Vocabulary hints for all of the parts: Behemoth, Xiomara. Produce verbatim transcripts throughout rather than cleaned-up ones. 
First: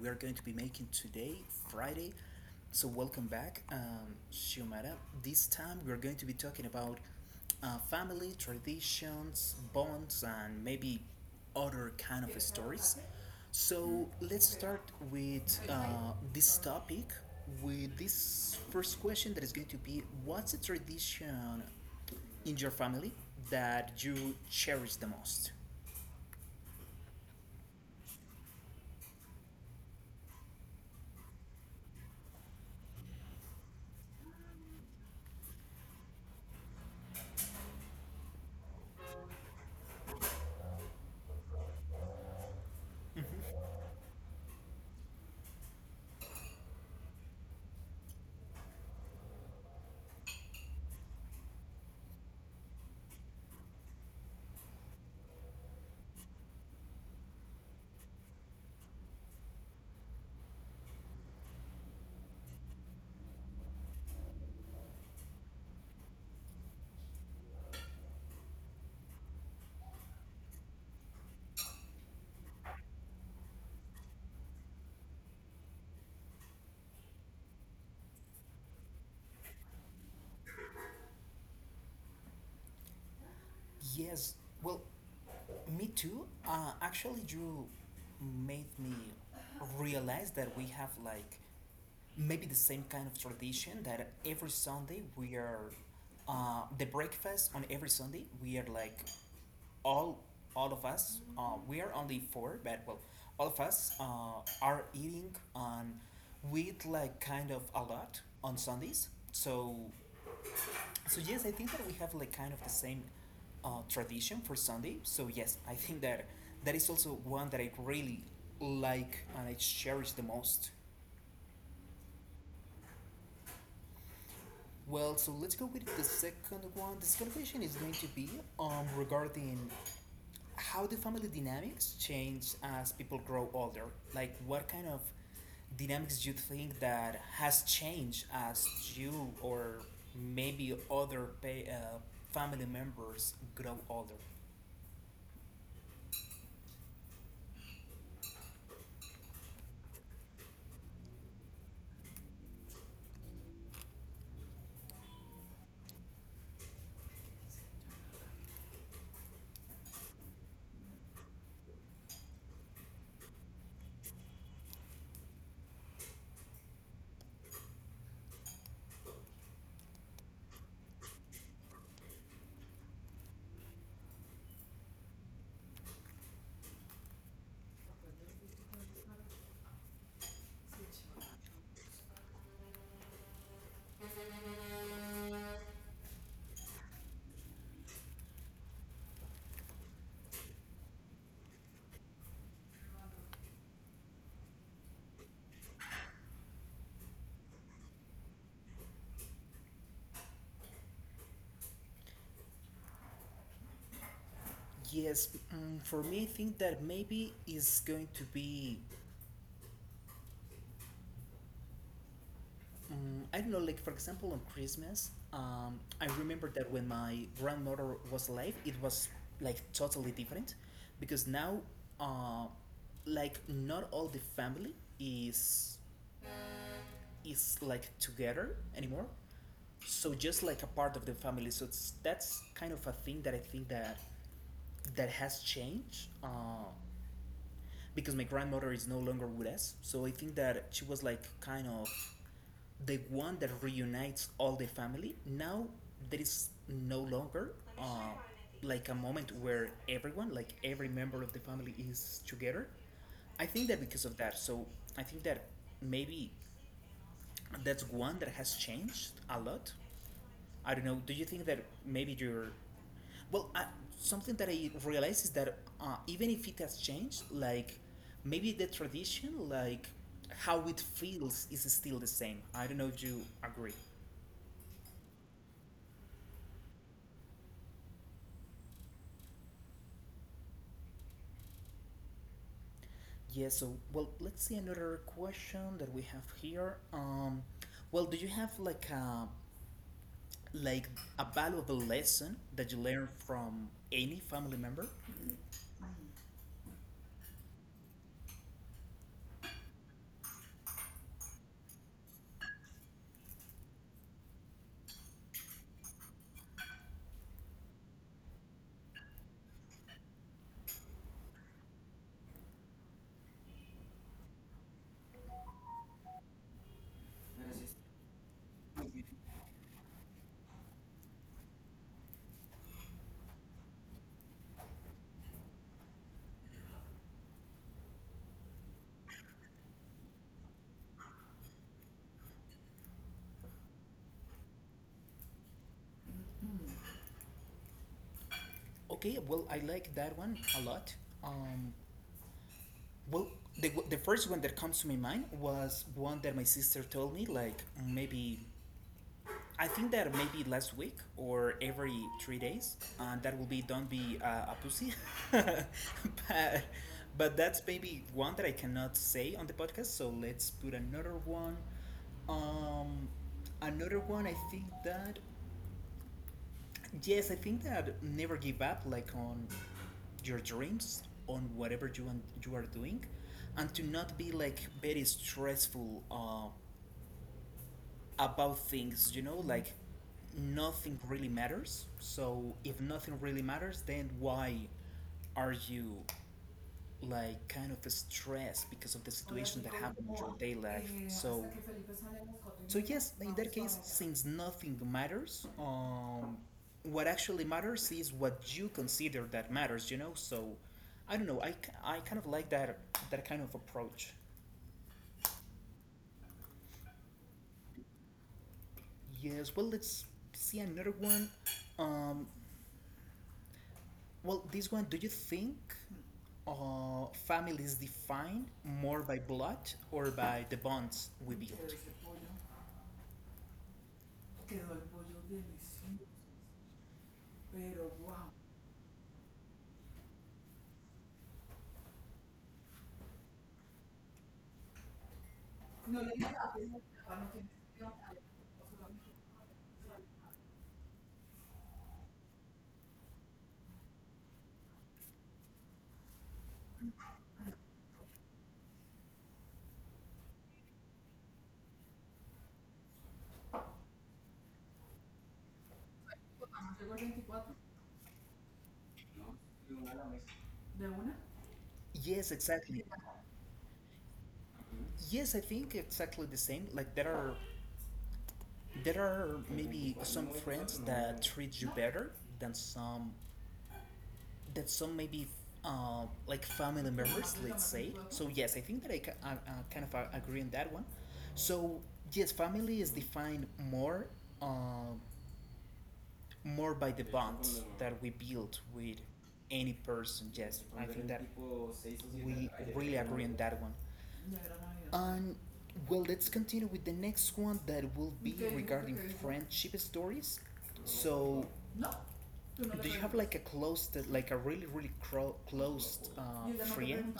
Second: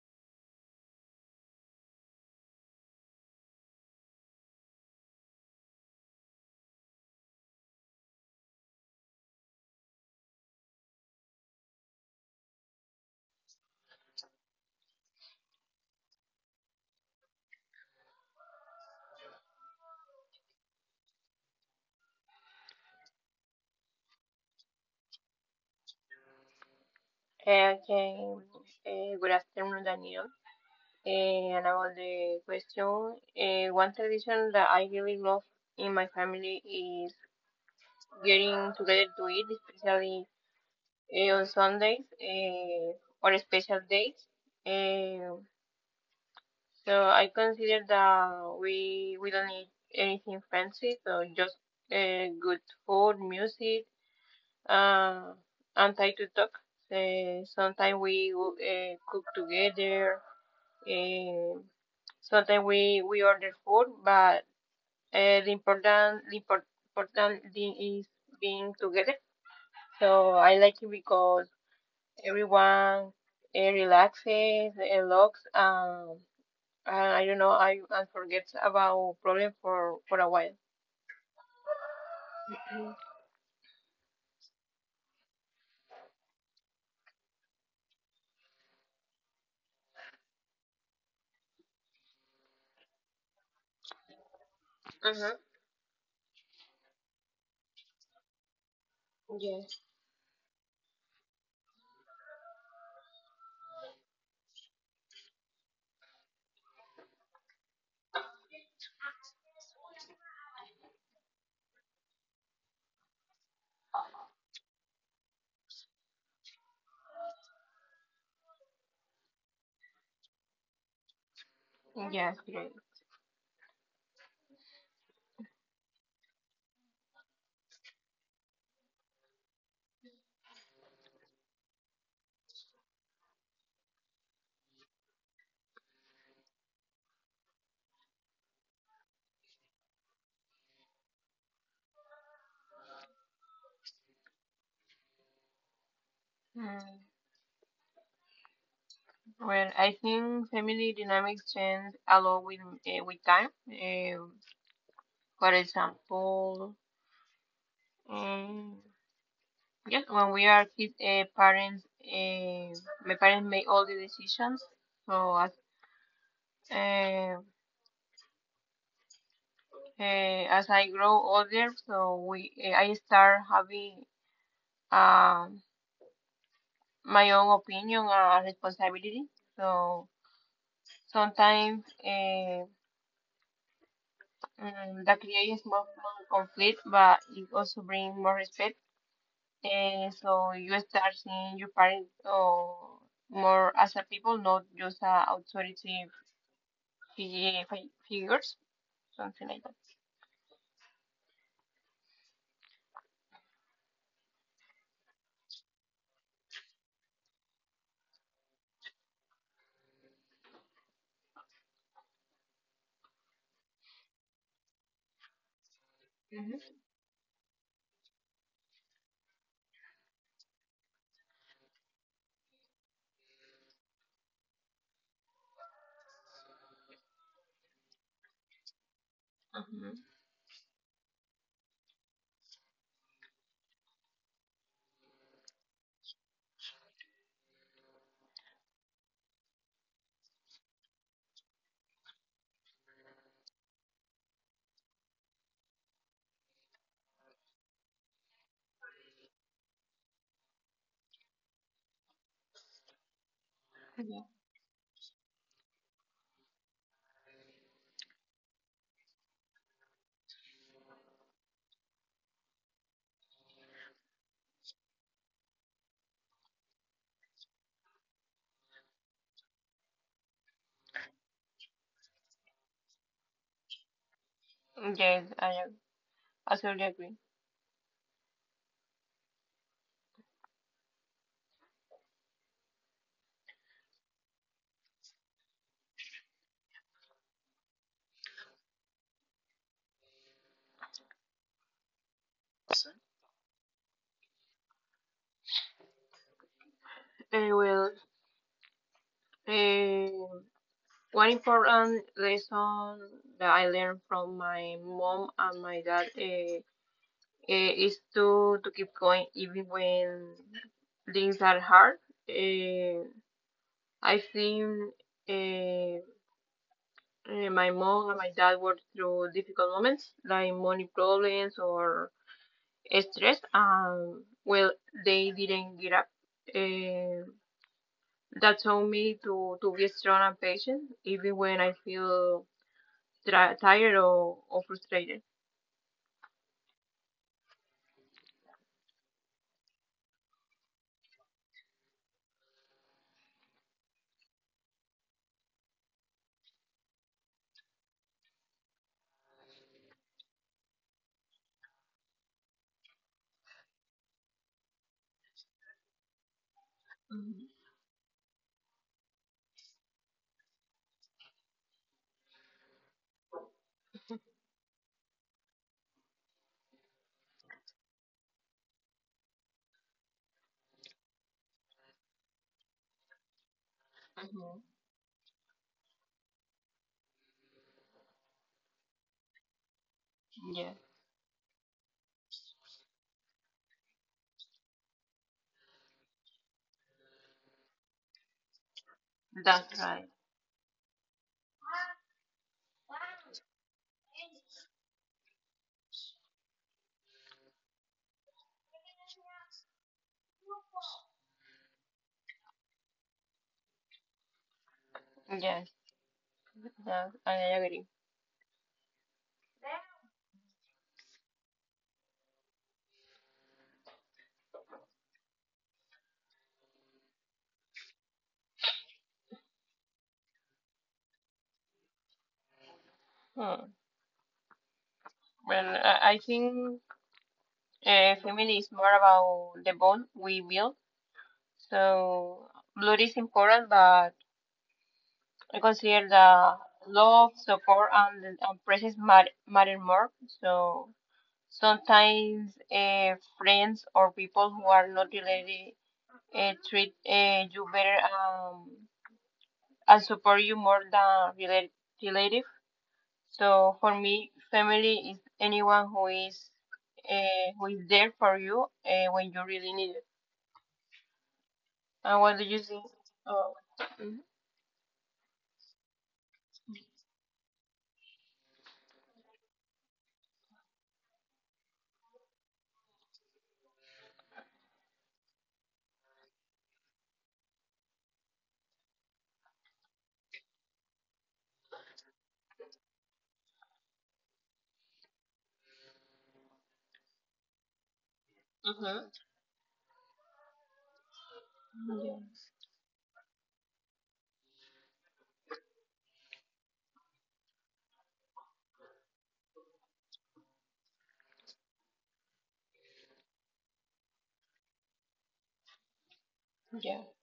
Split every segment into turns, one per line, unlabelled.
we are going to be making today, Friday. So, welcome back, um, Xiomara. This time, we are going to be talking about uh, family, traditions, bonds, and maybe other kind of stories. So, let's start with uh, this topic with this first question that is going to be, what's a tradition in your family that you cherish the most?
Again, uh, good afternoon, Daniel. Eh, And about the question, uh, one tradition that I really love in my family is getting together to eat, especially uh, on Sundays uh, or special days. Um so I consider that we we don't need anything fancy, so just uh, good food, music, uh, and time to talk. Uh, sometimes we uh, cook together and sometimes we we order food, but uh, the important the impor- important thing is being together. So I like it because everyone uh, relaxes, unlocks, um, and I don't know, I and forgets about problem for for a while.
Yes, well, me too. Uh, actually, you made me realize that we have like maybe the same kind of tradition, that every Sunday
Mm-hmm.
we are uh, the breakfast on every Sunday, we are like
Yes.
all all of us, uh, we are only four, but well, all of us uh, are eating, and we eat like kind of a lot on Sundays. So, so yes, I think that we have like kind of the same uh, tradition for Sunday. So yes, I think that that is also one that I really like and I cherish the most.
Yes, great.
Well, so let's go with the second one. The second question is going to be, um, regarding how the family dynamics change as people grow older. Like what kind of dynamics do you think that has changed as you or maybe other pa uh, family members grow older?
Mm. Well, I think family dynamics change a lot with uh, with time. Um, for example. um, yes, when we are kids, uh, parents, uh, my parents make all the decisions. So as uh, uh, as I grow older, so we uh, I start having um my own opinion and responsibility. So sometimes uh, mm, that creates more, more conflict, but it also brings more respect. And so you start seeing your parents or more as a people, not just a authority P G A figures, something like that.
Yes, mm, for me, I think that maybe is going to be, mm, I don't know, like for example, on Christmas, um, I remember that when my grandmother was alive, it was like totally different, because now, uh, like, not all the family is is like together anymore. So just like a part of the family, so it's, that's kind of a thing that I think that that has changed. Uh, because my grandmother is no longer with us. So I think that she was like kind of the one that reunites all the family. Now there is no longer uh, like a moment where everyone, like every member of the family, is together. I think that because of
Yeah.
that. So I think that maybe that's one that has changed a lot. I don't know. Do you think that maybe your, well, I, something that I realize is that uh, even if it has changed, like maybe the tradition, like how it feels, is still the same. I don't know if you agree.
Yes, I ag- absolutely agree.
Yeah. So, well, let's see another question that we have here. Um, well, do you have like a, like a valuable lesson that you learned from any family member?
I will. Uh, well, um One important lesson that I learned from my mom and my dad uh, is to, to keep going even when things are hard. Uh, I think uh, uh, my mom and my dad worked through difficult moments like money problems or stressed um well they didn't get up uh, that told me to to be strong and patient even when I feel tri- tired or, or frustrated.
Okay, well, I like that one a lot. Um, Well, the, the first one that comes to my mind was one that my sister told me, like maybe, I think that maybe last week or every three days, and that will be, don't be uh, a pussy. but, but
Hmm
that's maybe one that I cannot say on the podcast, so let's put another one. Um, Another one, I think that, yes, I think that never give up, like on your dreams, on whatever you want, you are doing, and to not be
hmm
like very stressful uh, about things. You know, like
yeah,
nothing really matters. So if nothing really matters, then why are you like kind of stressed because of the situation that
that's
happened
right.
in your day life. So, so yes, in that case, since nothing matters, um, what actually matters is what you consider that matters. You know, so I don't know. I, k- I kind of like that, that kind of approach.
Yes, that, I agree.
Yes. Well, let's see another one. Um, well, this one. Do you think uh, family is defined more by blood or by the bonds we build?
Hmm.
Quedó el pollo
Well
delicioso,
i, I think
pero
uh,
wow.
family is more about the bond we build, so blood is important, but I
No
consider
le dije a la
the
papá,
love,
no tiene
support, and and presence matter, matter more. So sometimes uh, friends or people who are not related uh, treat uh, you better, um, and support you more than rela- relative. So for me, family is anyone who is
papá, no llegó el two four
uh, who is there for you uh, when you really need it.
de una.
And
Yes,
what do you
exactly.
think? Oh, mm-hmm.
Yes, I think exactly the same. Like there are, there are maybe some friends that treat you better than some that some maybe uh, like family members, let's say. So yes, I think that I, ca- I, uh, kind of uh, agree on that one. So yes, family is defined more, um, more by the bonds that we build with
Mm-hmm.
any person. Yes, I think that
yeah,
we really agree on that one. And well, let's continue with the next one that will be regarding friendship stories. So, do you have like a close, like a really, really cro- close uh,
yeah.
friend?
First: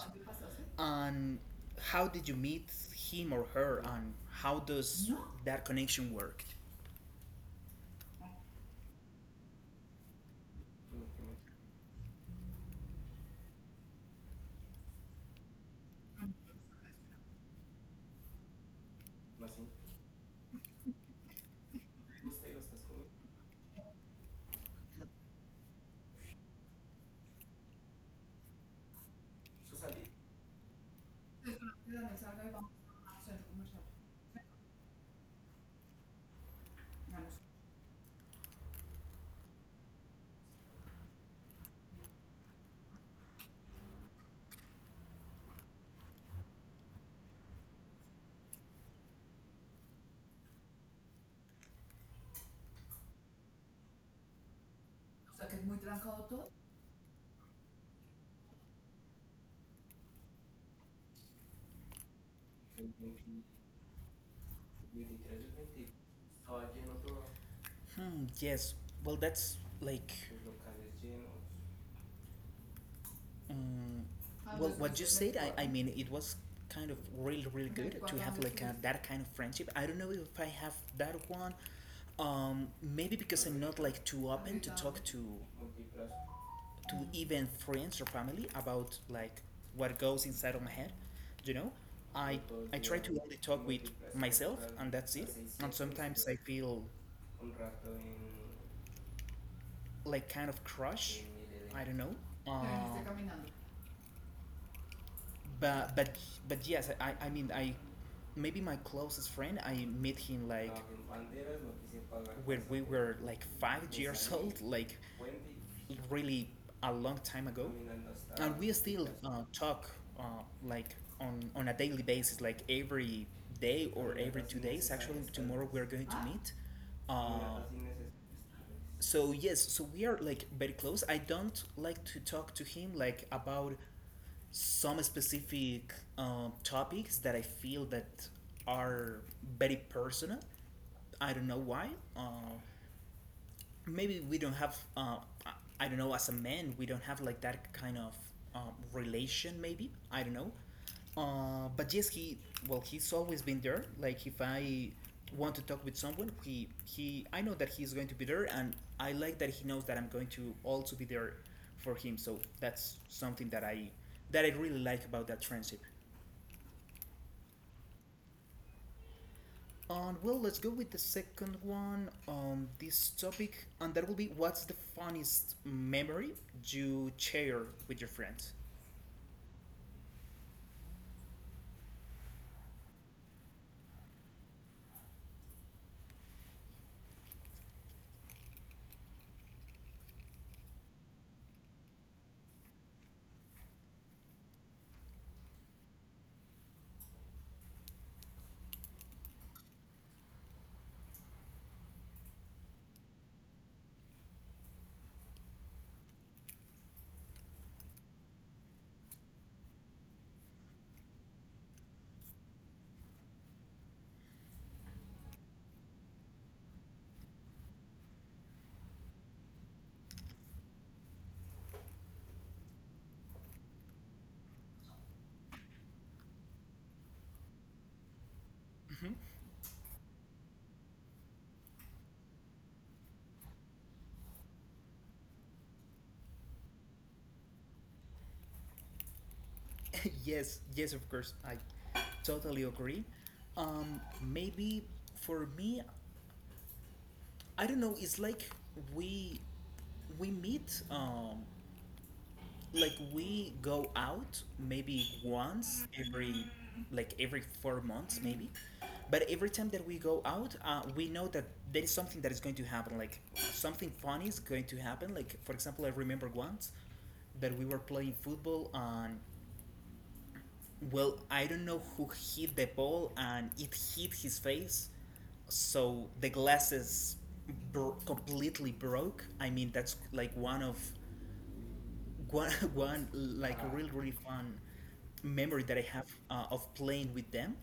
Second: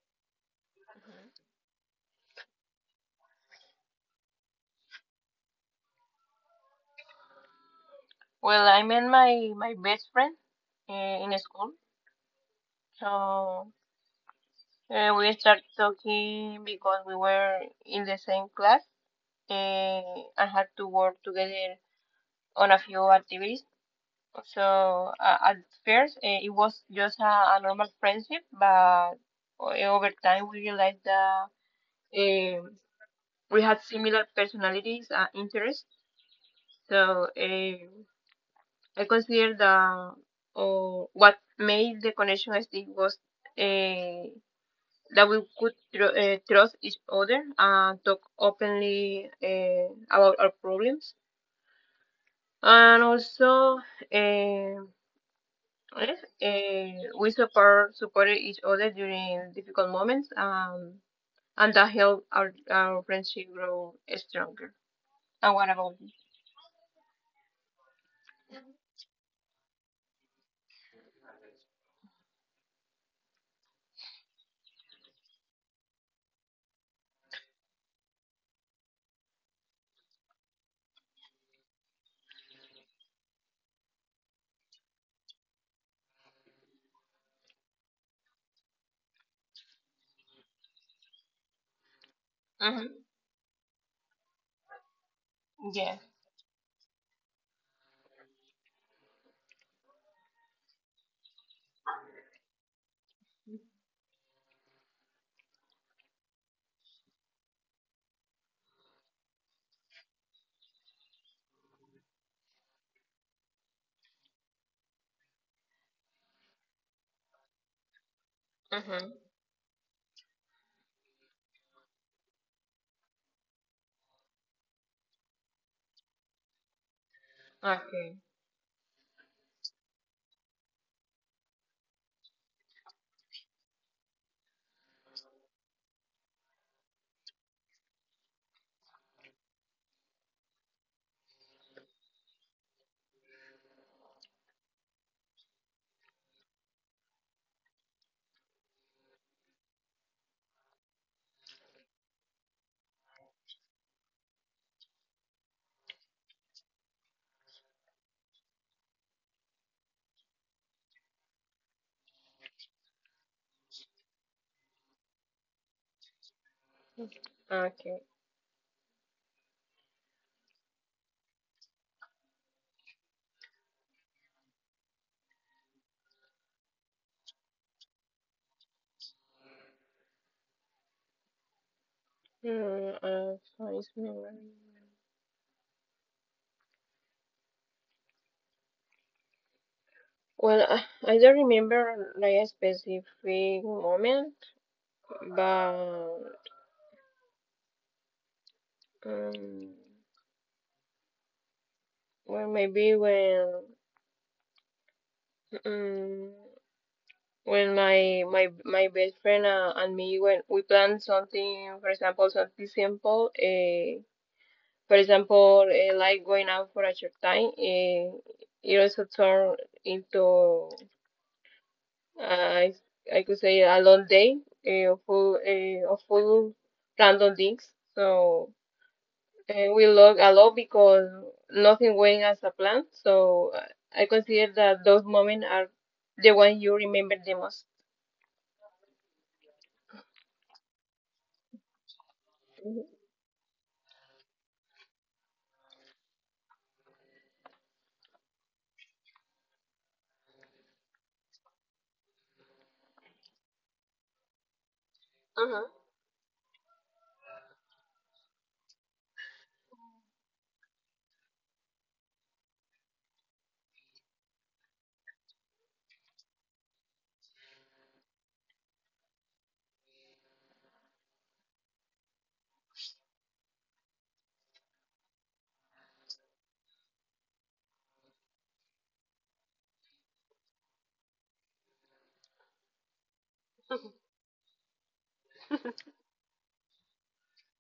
And how did you meet him or her? And how does that connection work?
Well, I met my my best friend uh, in school. So. Uh, we start talking because we were in the same class uh, and I had to work together on a few activities. So uh, at first uh, it was just a, a normal friendship, but o- over time we realized that um we had similar personalities and interests. So
O
uh, I consider that uh, what made the connection stick was uh, that we could tr- uh, trust each other and talk openly uh, about our problems. And also, uh,
sea, que es muy
yes,
trancado todo.
uh, we support supported each other during difficult moments, um, and that helped our, our friendship grow stronger. And what about you?
Hmm, yes. Well, that's like, um, well, what you said, I, I mean, it was kind of really, really, okay, good to have like a, that kind of friendship. I don't know if I have that one. Um, maybe because I'm not like too open to talk to to even friends or family about like what goes inside of my head. You know, I I
Hmm
try to only talk with myself, and that's it. And
Yeah.
sometimes I feel like kind of crush. I don't know. Ah, Uh, but but but yes, I I mean I, maybe my closest friend, I met him like when we were like five years old, like really a long time ago, and we still
Mm-hmm.
uh, talk uh, like on on a daily basis, like every day or every two days. Actually, tomorrow we're going to meet. Uh,
Okay.
so yes, so we are like very close. I don't like to talk to him like about some specific um, topics that I feel that are very personal. I don't know why. Uh, Maybe we don't have. Uh, I- I don't know. As a man, we don't have like that kind of um, relation. Maybe I don't know. Uh, but yes, he, well, he's always been there. Like if I want to talk with someone, he he I know that he's going to be there, and I like that he knows that I'm going to also be there for him. So that's something that I, that I really like about that friendship.
Okay.
And well, let's go with the second one on this topic, and that will be, what's the funniest memory you share with your friends.
Mm, uh, so it's memory. Well, I I don't remember like a specific moment, but Um, well, maybe when mm, when my my my best friend uh, and me when we plan something, for example, something simple. Uh, for example, uh, like going out for a short time. Uh, it also turned into uh, I I could say a long day uh, of full uh, of full random things. So.
Mhm.
And we love a lot because nothing went as a plan. So uh, I consider that those moments are the ones you remember the most.
Yes, yes, of course. I totally
Mhm.
agree. Um, maybe for me, I don't know. It's like we we meet, um, like we go out maybe
Uh-huh.
once every, like every four months maybe. But every time that we go out, uh, we know that there is something that is going to happen. Like something funny is going to happen. Like for example, I remember once that we were playing football, and well, I don't know who hit the ball and it hit his face, so the glasses bro- completely broke. I mean, that's like one of one, one like really really fun memory that I have uh, of playing with them.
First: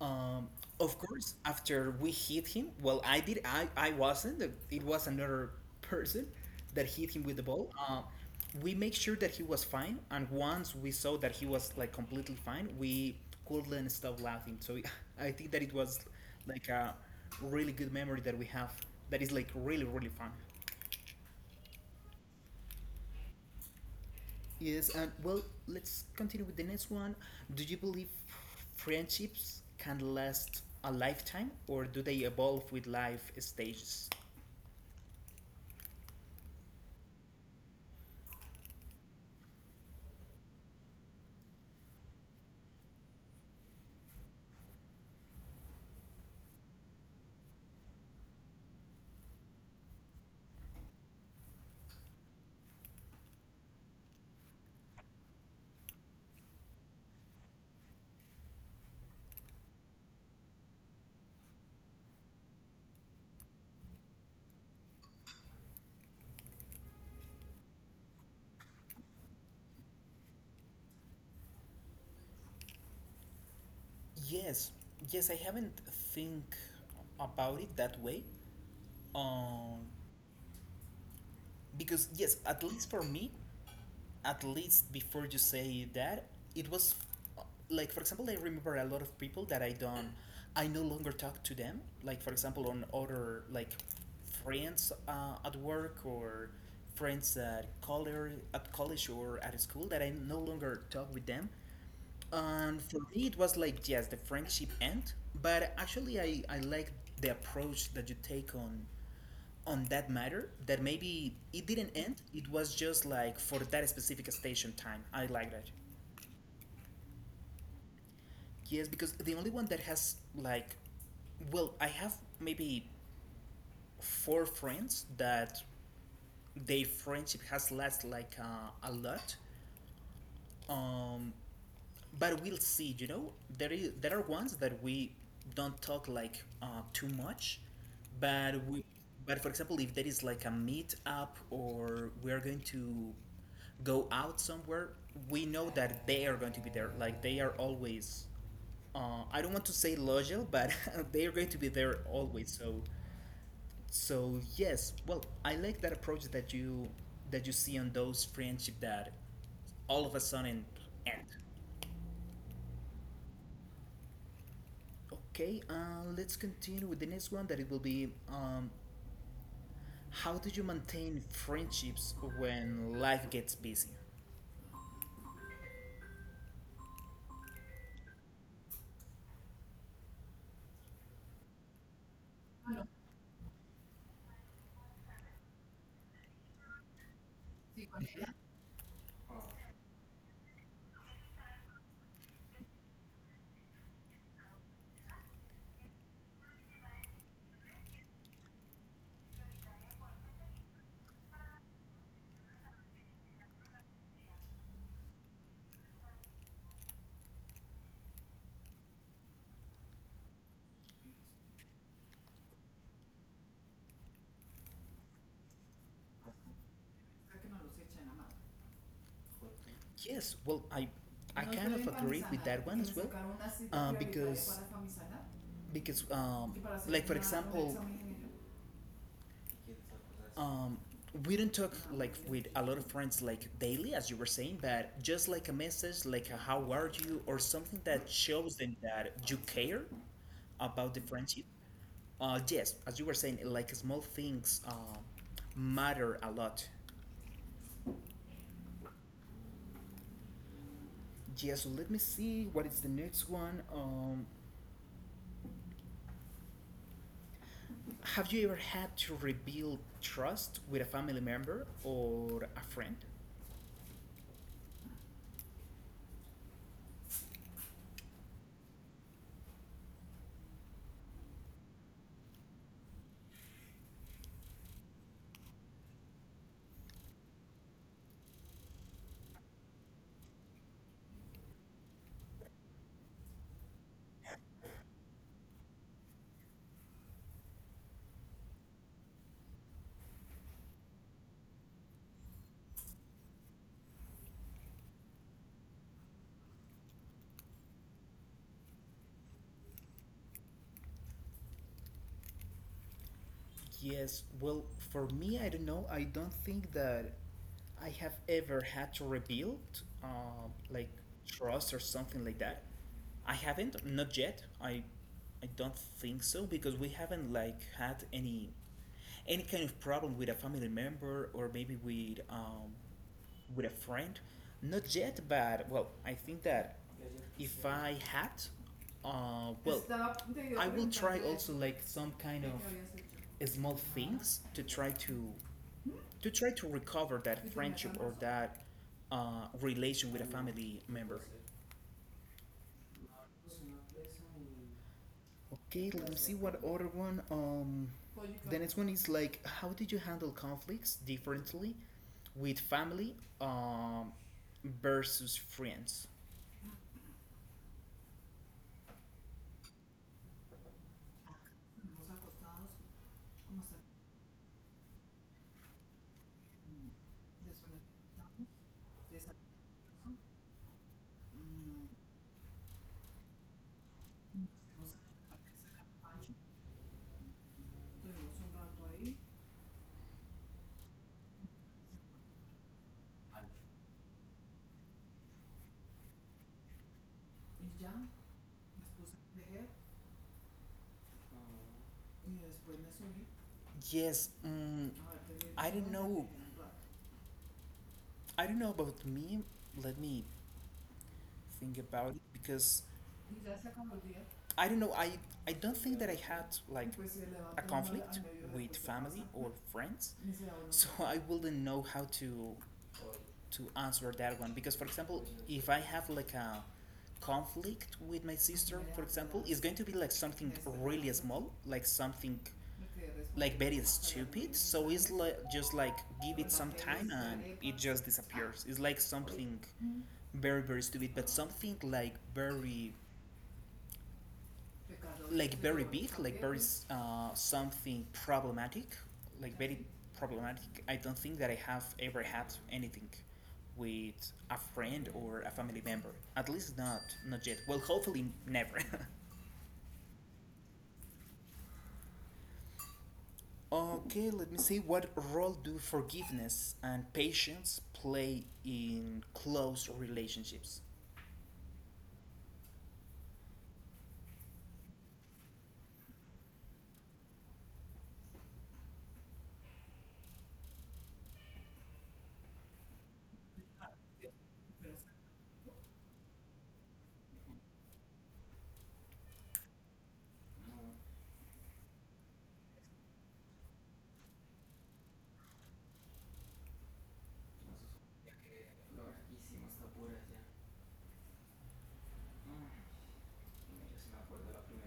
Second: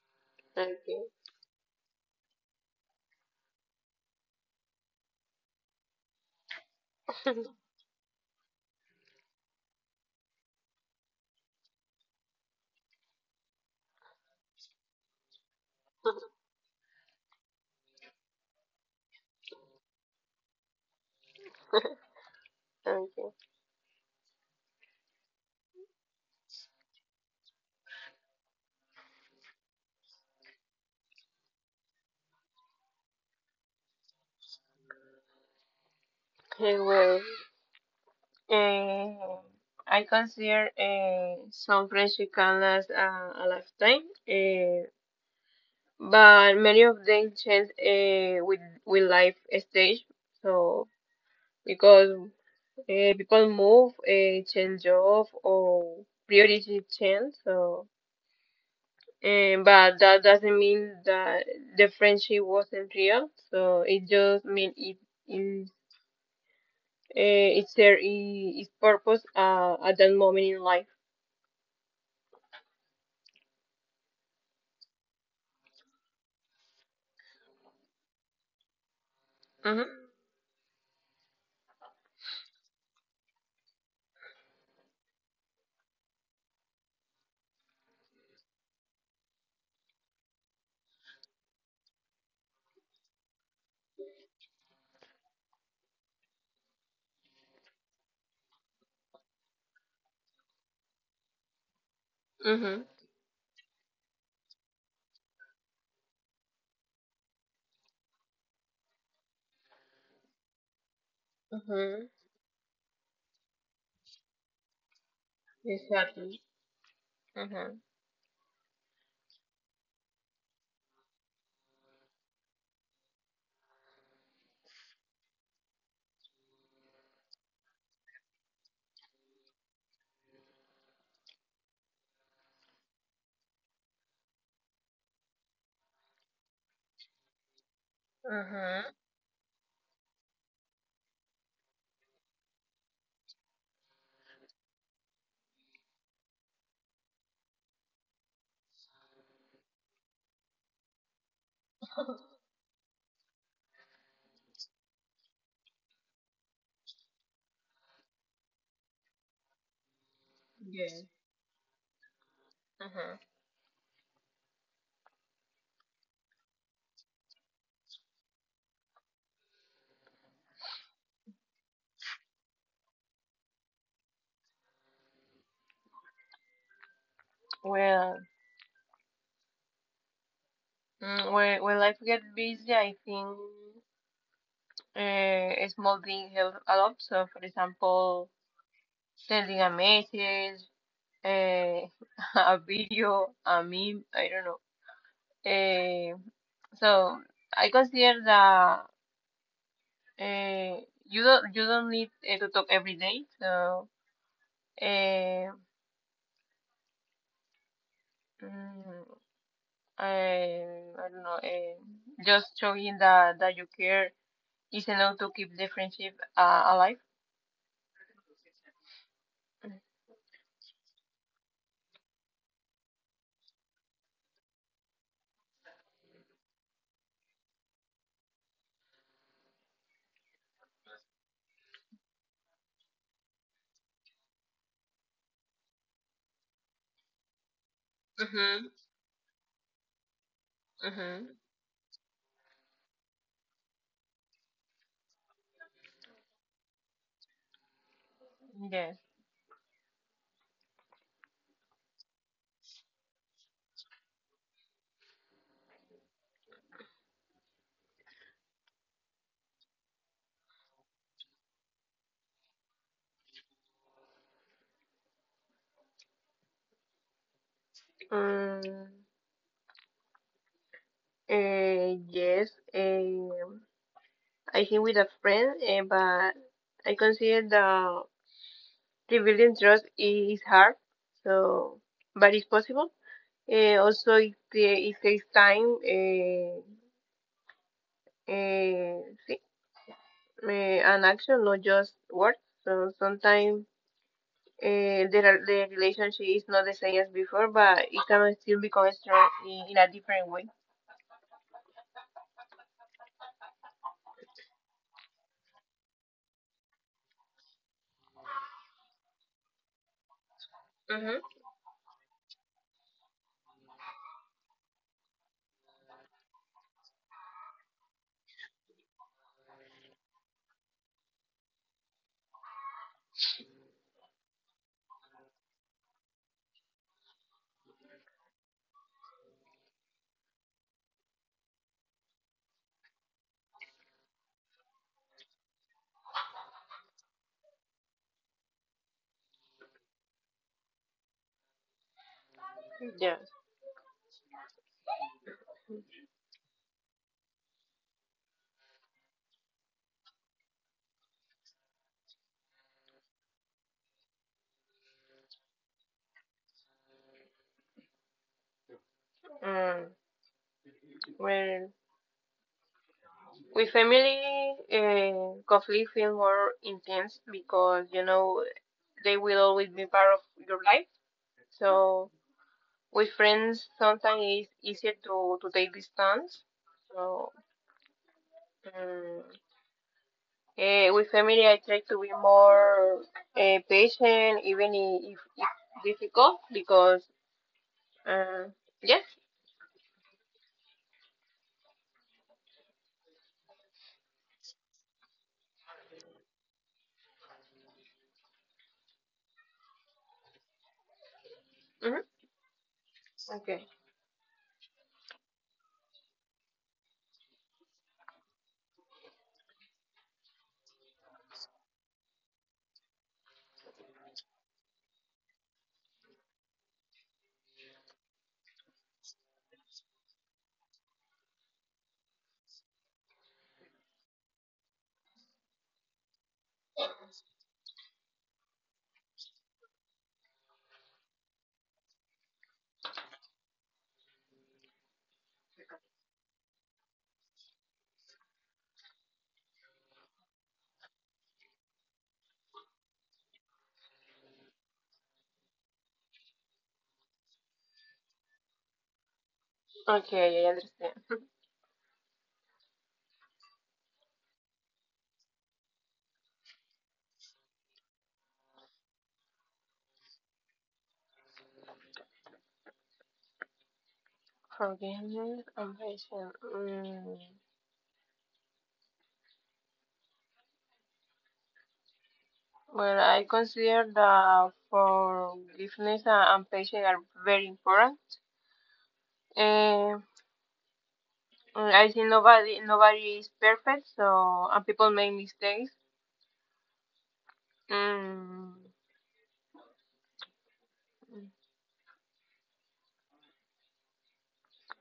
Um,
Thank
of
you.
course, after we hit him, well, I did. I I wasn't. It was another person that hit him with the ball. Um, we make sure that he was fine, and once we saw that he was like completely fine, we couldn't stop laughing. So I think that it was like a really good memory that we have. That is like really really fun.
Thank you.
Yes, and well, let's continue with the next one. Do you believe friendships can last a lifetime, or do they evolve with life stages?
Okay, well, um, I consider uh, some friendship can last uh, a lifetime, uh, but many of them change uh, with with life stage. So because uh, people move, uh, change job, or priorities change. So Um, but that doesn't mean that the friendship wasn't real. So it just means it is uh, it's there i- its purpose uh, at that moment in life.
Yes, yes, I haven't think about it that way. Um,
Mhm.
because yes, at least for me, at least before you say that, it was uh, like, for example, I remember a lot of people that I don't, I no longer talk to them. Like, for example, on other like friends uh, at work, or friends at college, at college or at school that I no longer talk with them. And
Mhm.
for me, it was like, yes, the friendship end. But actually, I I like the approach that you take on on that matter, that maybe it didn't
Mhm.
end. It was just like for that specific station time. I like that.
Exactly. Mhm.
Yes, because the only one that has like, well, I have maybe four friends that their friendship has lasted like uh, a lot. Um, but we'll see, you know, there is, there are ones that we don't talk like uh, too much, but we,
Mhm.
but for example, if there is like a meet up or we're going to go out somewhere, we know that they are going to be there, like they are always, uh, I don't want to say loyal, but they are going to be there always. So, so yes, well I like that approach that you, that you see on those friendship that all of a sudden
yes.
end.
Mhm.
Okay, uh, let's continue with the next one that it will be, um, how do you maintain friendships when life gets busy?
Well, mm, when when life gets busy, I think uh, a small thing helps a lot. So, for example, sending a message, uh, a video, a meme. I don't know. Eh, so I consider that eh, you don't you don't need eh, to talk every day. So eh, mm, I, I don't know. Eh, just showing that that you care is enough to keep the friendship uh, alive.
Yes, well, I I kind of agree with that one as well, uh, because because um, like for example, Um, we do not talk like with a lot of friends like daily, as you were saying, but just like a message, like a how are you, or something that shows
Mm-hmm.
them that you care about the
Mm-hmm.
friendship. Uh, yes, as you were saying, like small things uh, matter a lot.
Yes.
Yes, so let me see what is the next one. Um, have you ever had to rebuild trust with a family member or a friend?
Um, uh, yes. Um, I think with a friend, uh, but I consider that rebuilding trust is hard, so but it's possible. Uh, also, it, ta- it takes time, uh, uh, see, uh, and action, not just words. So sometimes uh, the, re- the relationship is not the same as before, but it can still become strong in, in a different way.
Yes, well, for me, I don't know. I don't think that I have ever had to rebuild, um, like
Mm-hmm.
trust or something like that. I haven't, not yet. I, I don't think so because we haven't like had any any kind of problem with a family member or maybe with um, with a friend. Not yet, but well, I think that if I had, uh, well, I will try also like some kind of small things to try to to try to recover that friendship or that uh, relation with a family member.
Yes.
Okay, let me see what other one. Um, the next one is like, how did you handle conflicts differently with family um, versus friends?
Mm. Well, with family, uh, conflict feel more intense because you know they will always be part of your life. So with friends sometimes it's easier to, to take distance. So um, eh, with family, I try to be more uh, patient, even i- if it's difficult, because um, yes.
Yes, Brenda Zuni. Yes, mm, Ah, I don't know. I don't know about me. Let me think
hmm
about it because I don't know. I I don't think that I had like Pues a conflict with pues, family or friends, so I wouldn't know how to to answer that one. Because for example, if I have like a conflict with my sister, for example, is going to be like something really small, like something like very stupid. So it's like just like give it some time and it just disappears. It's like something very very stupid, but something like very like very big, like very uh, something problematic, like very problematic. I don't think that I have ever had anything with a friend or a family member. At least not not yet. Well, hopefully never.
okay, I understand.
Okay, let me see what role do forgiveness and patience play in close relationships.
Forgiveness and patience. Mm. Well, I consider that forgiveness a- and patience are very important. Eh, mm, I think nobody nobody is perfect, so and people make mistakes. Mm.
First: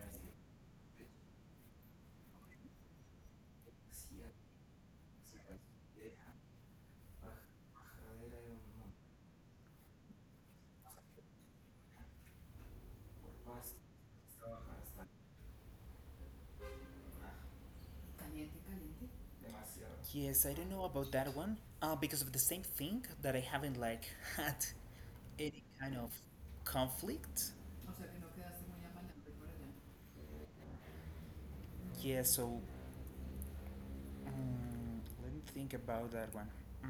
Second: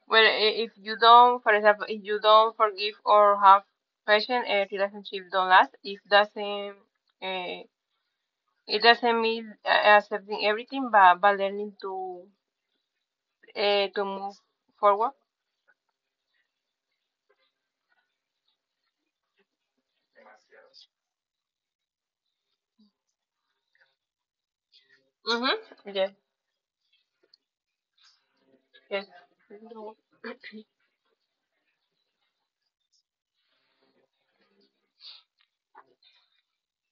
Well, i- if you don't, for example, if you don't forgive or have patience, a relationship don't last. It doesn't, uh, it doesn't mean uh, accepting everything, but but learning to uh, to move forward.
Yes, I don't know about that one. Uh, because of the same thing that I haven't like had
Mm-hmm.
any kind
Yes.
of conflict. No,
Yes. No.
yeah, so mm, let me think about that one. Mm,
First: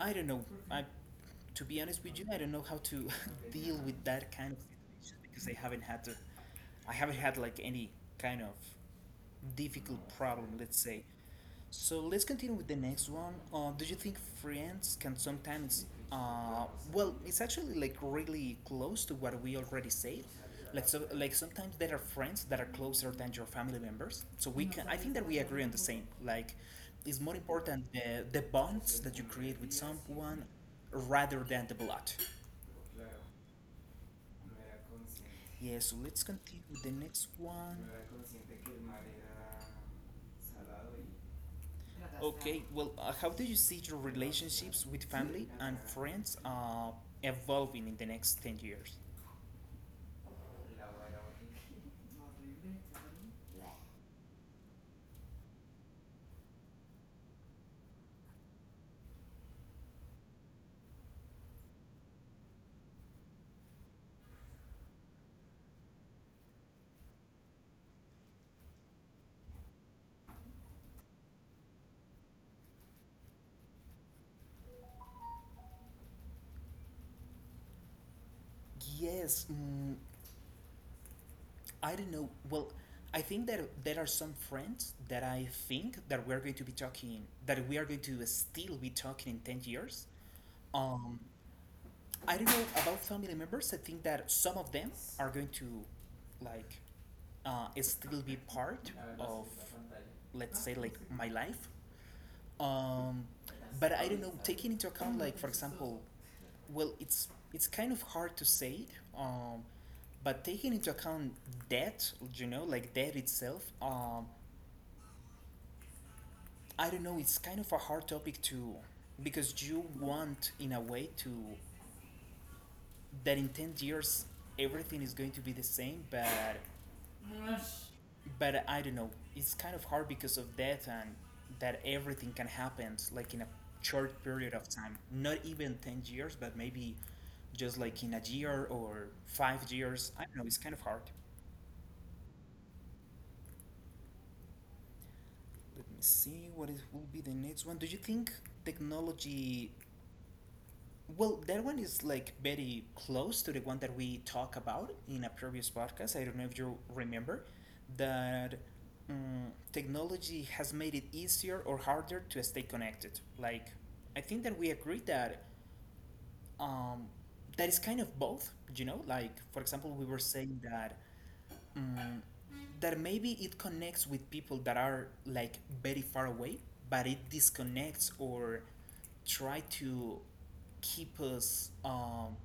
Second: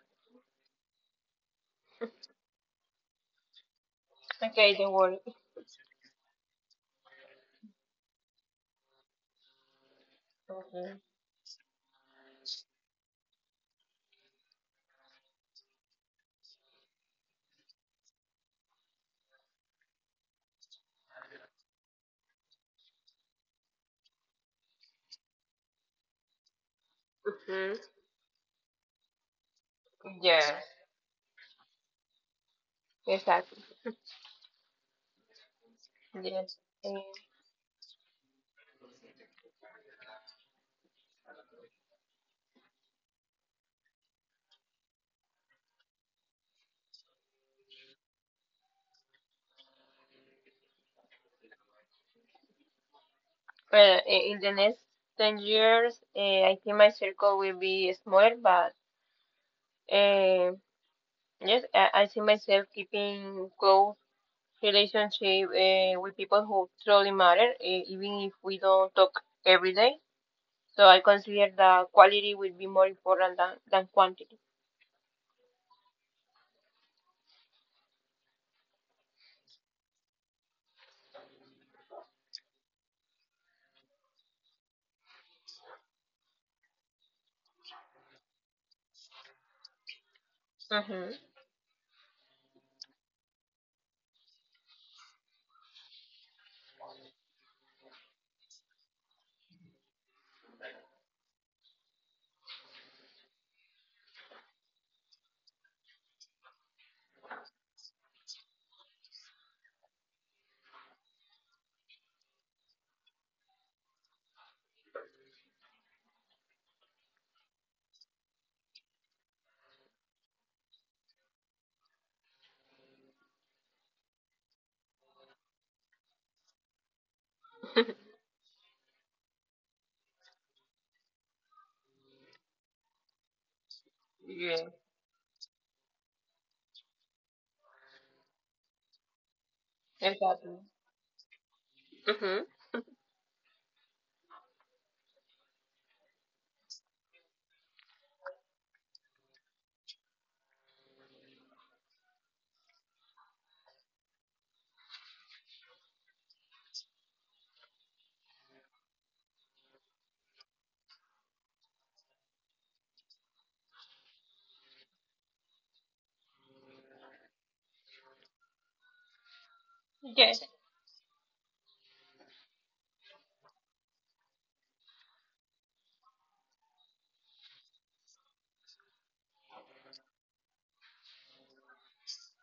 I don't know. I, to be honest with you, I don't know how to deal with that kind of
Okay. Don't
thing
worry.
because I haven't had to. I haven't had like any kind of difficult problem, let's
Okay.
say. So let's continue with the next one. Uh, do you think friends can sometimes, uh, well, it's actually like really close to what we already said. Like so, like sometimes there are friends that are closer than your family members. So we can, I think that we agree on the same. Like, it's more important
Mm-hmm.
the the bonds that you create with someone
Yes.
rather than the blood.
Exactly.
Yeah. So let's
Yes.
continue with the
Uh,
next one. Okay, well, uh, how do you see your relationships with family and friends uh, evolving in the next ten years?
well, I- in the next ten years, uh, I think my circle will be smaller, but yes, I I see myself keeping close relationship uh, with people who truly matter, uh, even if we don't talk every day. So I consider that quality will be more important than, than quantity.
Yes, mm, I don't know. Well, I think that there are some friends that I think that we're going to be talking, that we are going to still be talking in ten years.
Mm-hmm.
Um, I don't know about family members. I think that some of them are going to, like, uh, still be part of, let's say, like my life. Um, but I don't know. Taking into account, like for example, well, it's it's kind of hard to say. Um, but taking into account debt, you know, like debt itself, um, I don't know. It's kind of a hard topic to, because you want, in a way, to that in ten years everything is going to be the same, but but I don't know. It's kind of hard because of that and that everything can happen like in a short period
Yeah,
of time. Not even ten years, but maybe just like in a year or five years. I don't know,
exactly.
it's kind of hard.
Mm-hmm.
Let me see what it will be the next one. Do you think technology, well, that one is like very close to the one that we talked about in a previous podcast. I don't know if you remember that um, technology has made it easier or harder to stay connected. Like, I think that we agreed that um, that is kind of both. You know, like for example, we were
Yes.
saying that um, that maybe it connects with people that are like very far away, but it disconnects or try to keep us um,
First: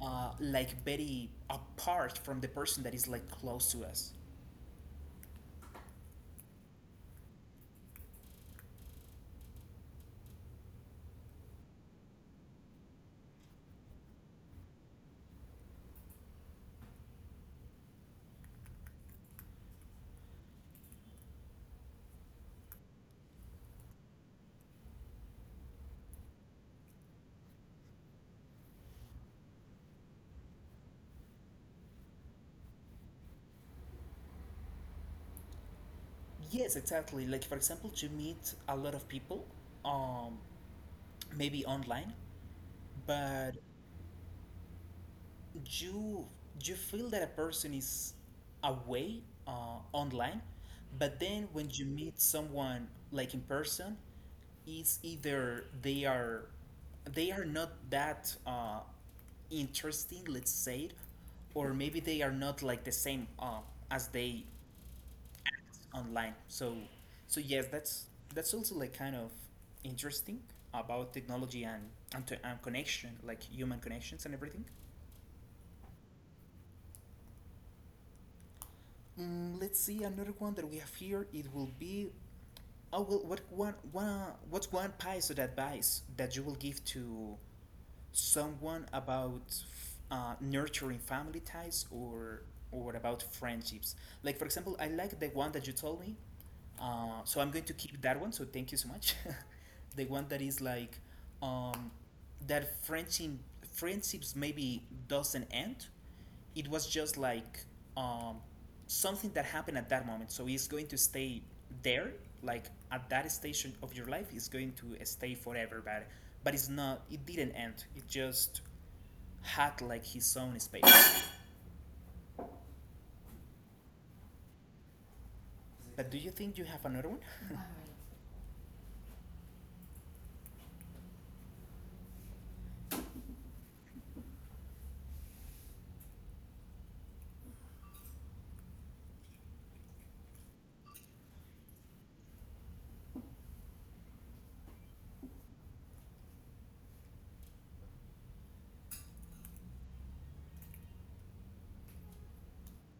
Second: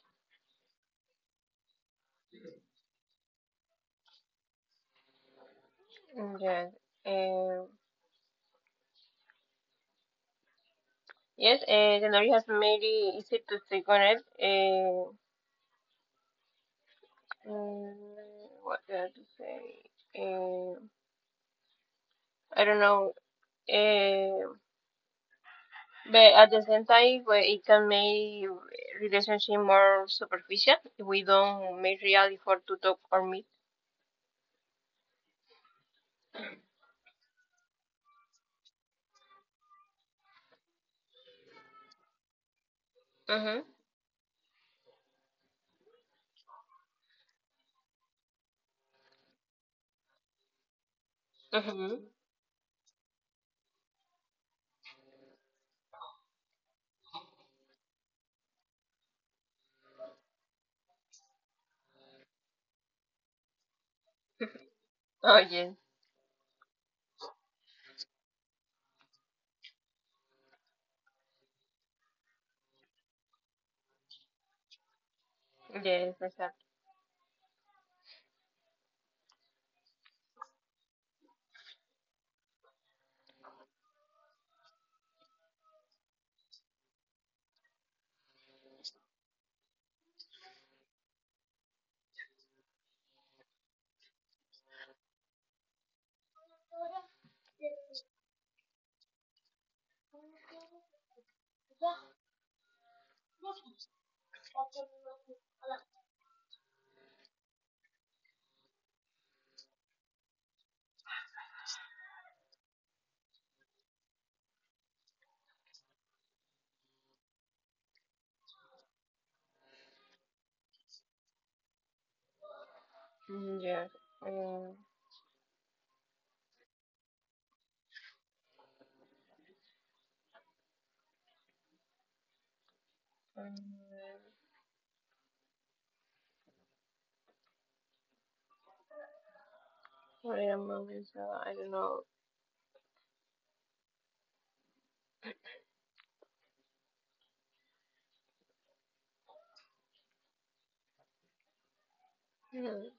uh, like very apart from the person that is like close to us.
Mm, yes. Uh, yes, uh, the knowledge has made it easy to stay connected. Uh, mm, what did I have to say? Uh, I don't know. Uh, But at the same time, well, it can make relationship more superficial if we don't make real effort to talk or meet.
Yes, exactly. Like for example, you meet a lot of people, um, maybe online, but
Mhm.
you you feel that a person is away uh, online, but then when you
Mhm.
meet someone like in person, it's either they are they are not that uh, interesting, let's say it, or maybe they are not like the same uh, as they
Oh yes.
online. So so yes, that's that's also like kind of interesting about technology and and, to, and connection, like human connections and everything.
Yes. Exactly.
Mm, let's see another one that we have here. It will be, oh well, what one one what's one piece of advice that you will give to someone about uh, nurturing family ties or or about friendships? Like for example, I like the one that you told me. Uh, so I'm going to keep that one. So thank you so much. The one that is like um, that friendship friendships maybe doesn't end. It was just like um, something that happened at that moment. So it's going to stay there, like at that station of your life, it's going to stay forever. But but it's not. It didn't end. It just had like his own space.
Mm, yes. Um,
But do you think you have another one?
um, what am I gonna say? I don't know. Mm,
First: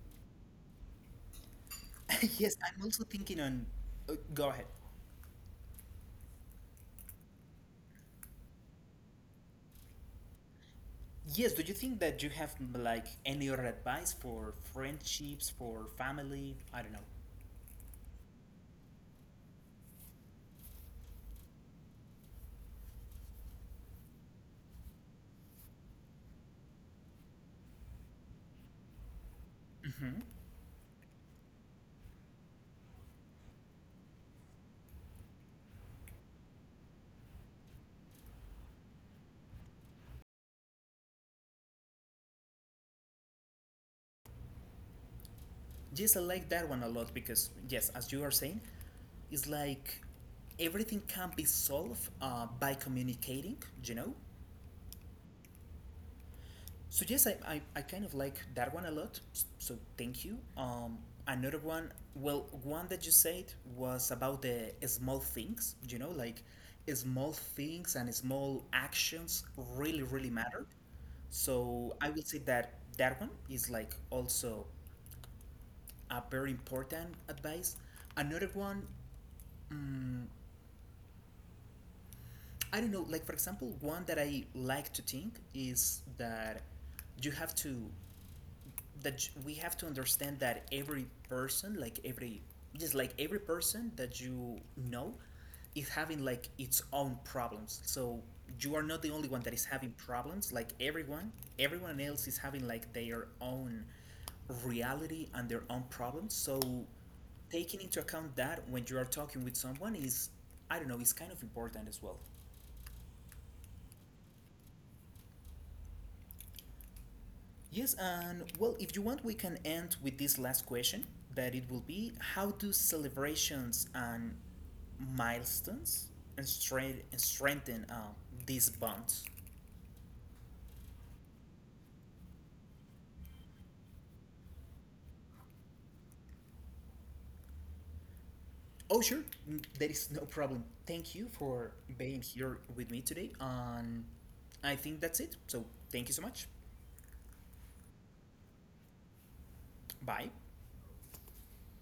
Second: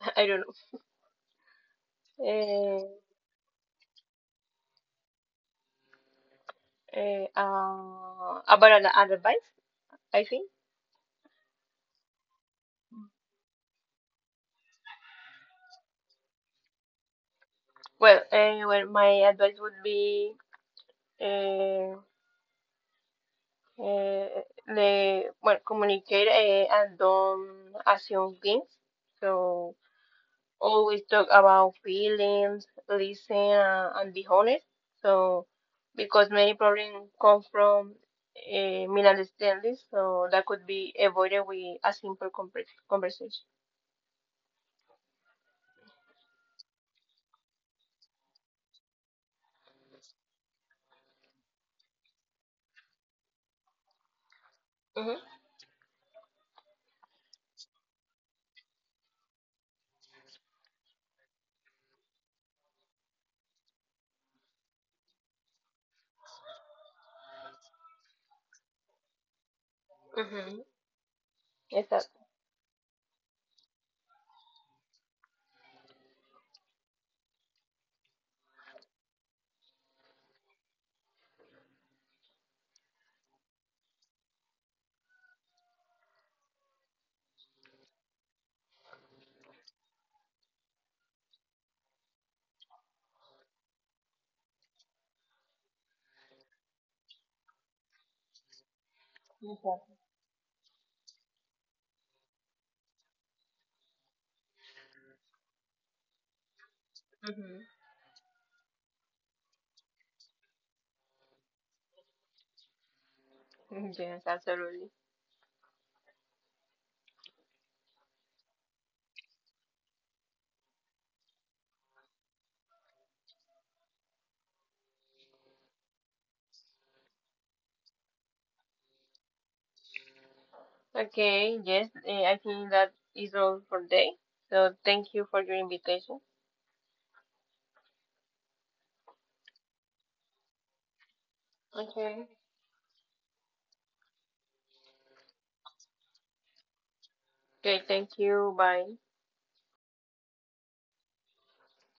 I don't know.
Yes,
Uh,
I'm also thinking on. Uh, go ahead.
uh, uh, about an advice, I think.
Yes, do you think that you have m- like any other advice for friendships, for family? I don't know.
Well, uh, well, my advice would be Uh. Uh, le well communicate uh, and don't assume things. So
Hmm.
always talk about feelings, listen, uh, and be honest. So because many problems come from uh, misunderstandings, so that could be avoided with a simple compre- conversation.
Yes, I like that one a lot because, yes, as you are saying, it's like everything can be solved uh, by communicating, you know?
Mm-hmm.
So yes, I, I, I kind of like that one a lot. s- So thank you. Um, another one, well, one that you said was about the small things. You know, like small things and small actions really really
Mm-hmm.
matter. So I
Exactly.
will say that that one is like also a very important advice. Another one, um, I don't know. Like for example, one that I like to think is that you have to that we have to understand that every person, like every, just like every person that you know, is having like its own problems. So you are not the only one that is
Mm-hmm.
having problems. Like everyone, everyone else is having like their own reality and their own problems. So taking into account that when you are talking with someone is, I don't know, it's kind of important as well.
Yes, absolutely.
Yes, and well, if you want, we can end with this last question that it will be how do celebrations and milestones and strength, strengthen uh, these bonds?
Okay. Yes, uh, I think that is all for today. So thank you for your invitation.
Oh, sure, n- there is no problem. Thank you for being
Okay.
here with me today. And I think that's it. So, thank you so much.
Okay, thank you. Bye.
Bye.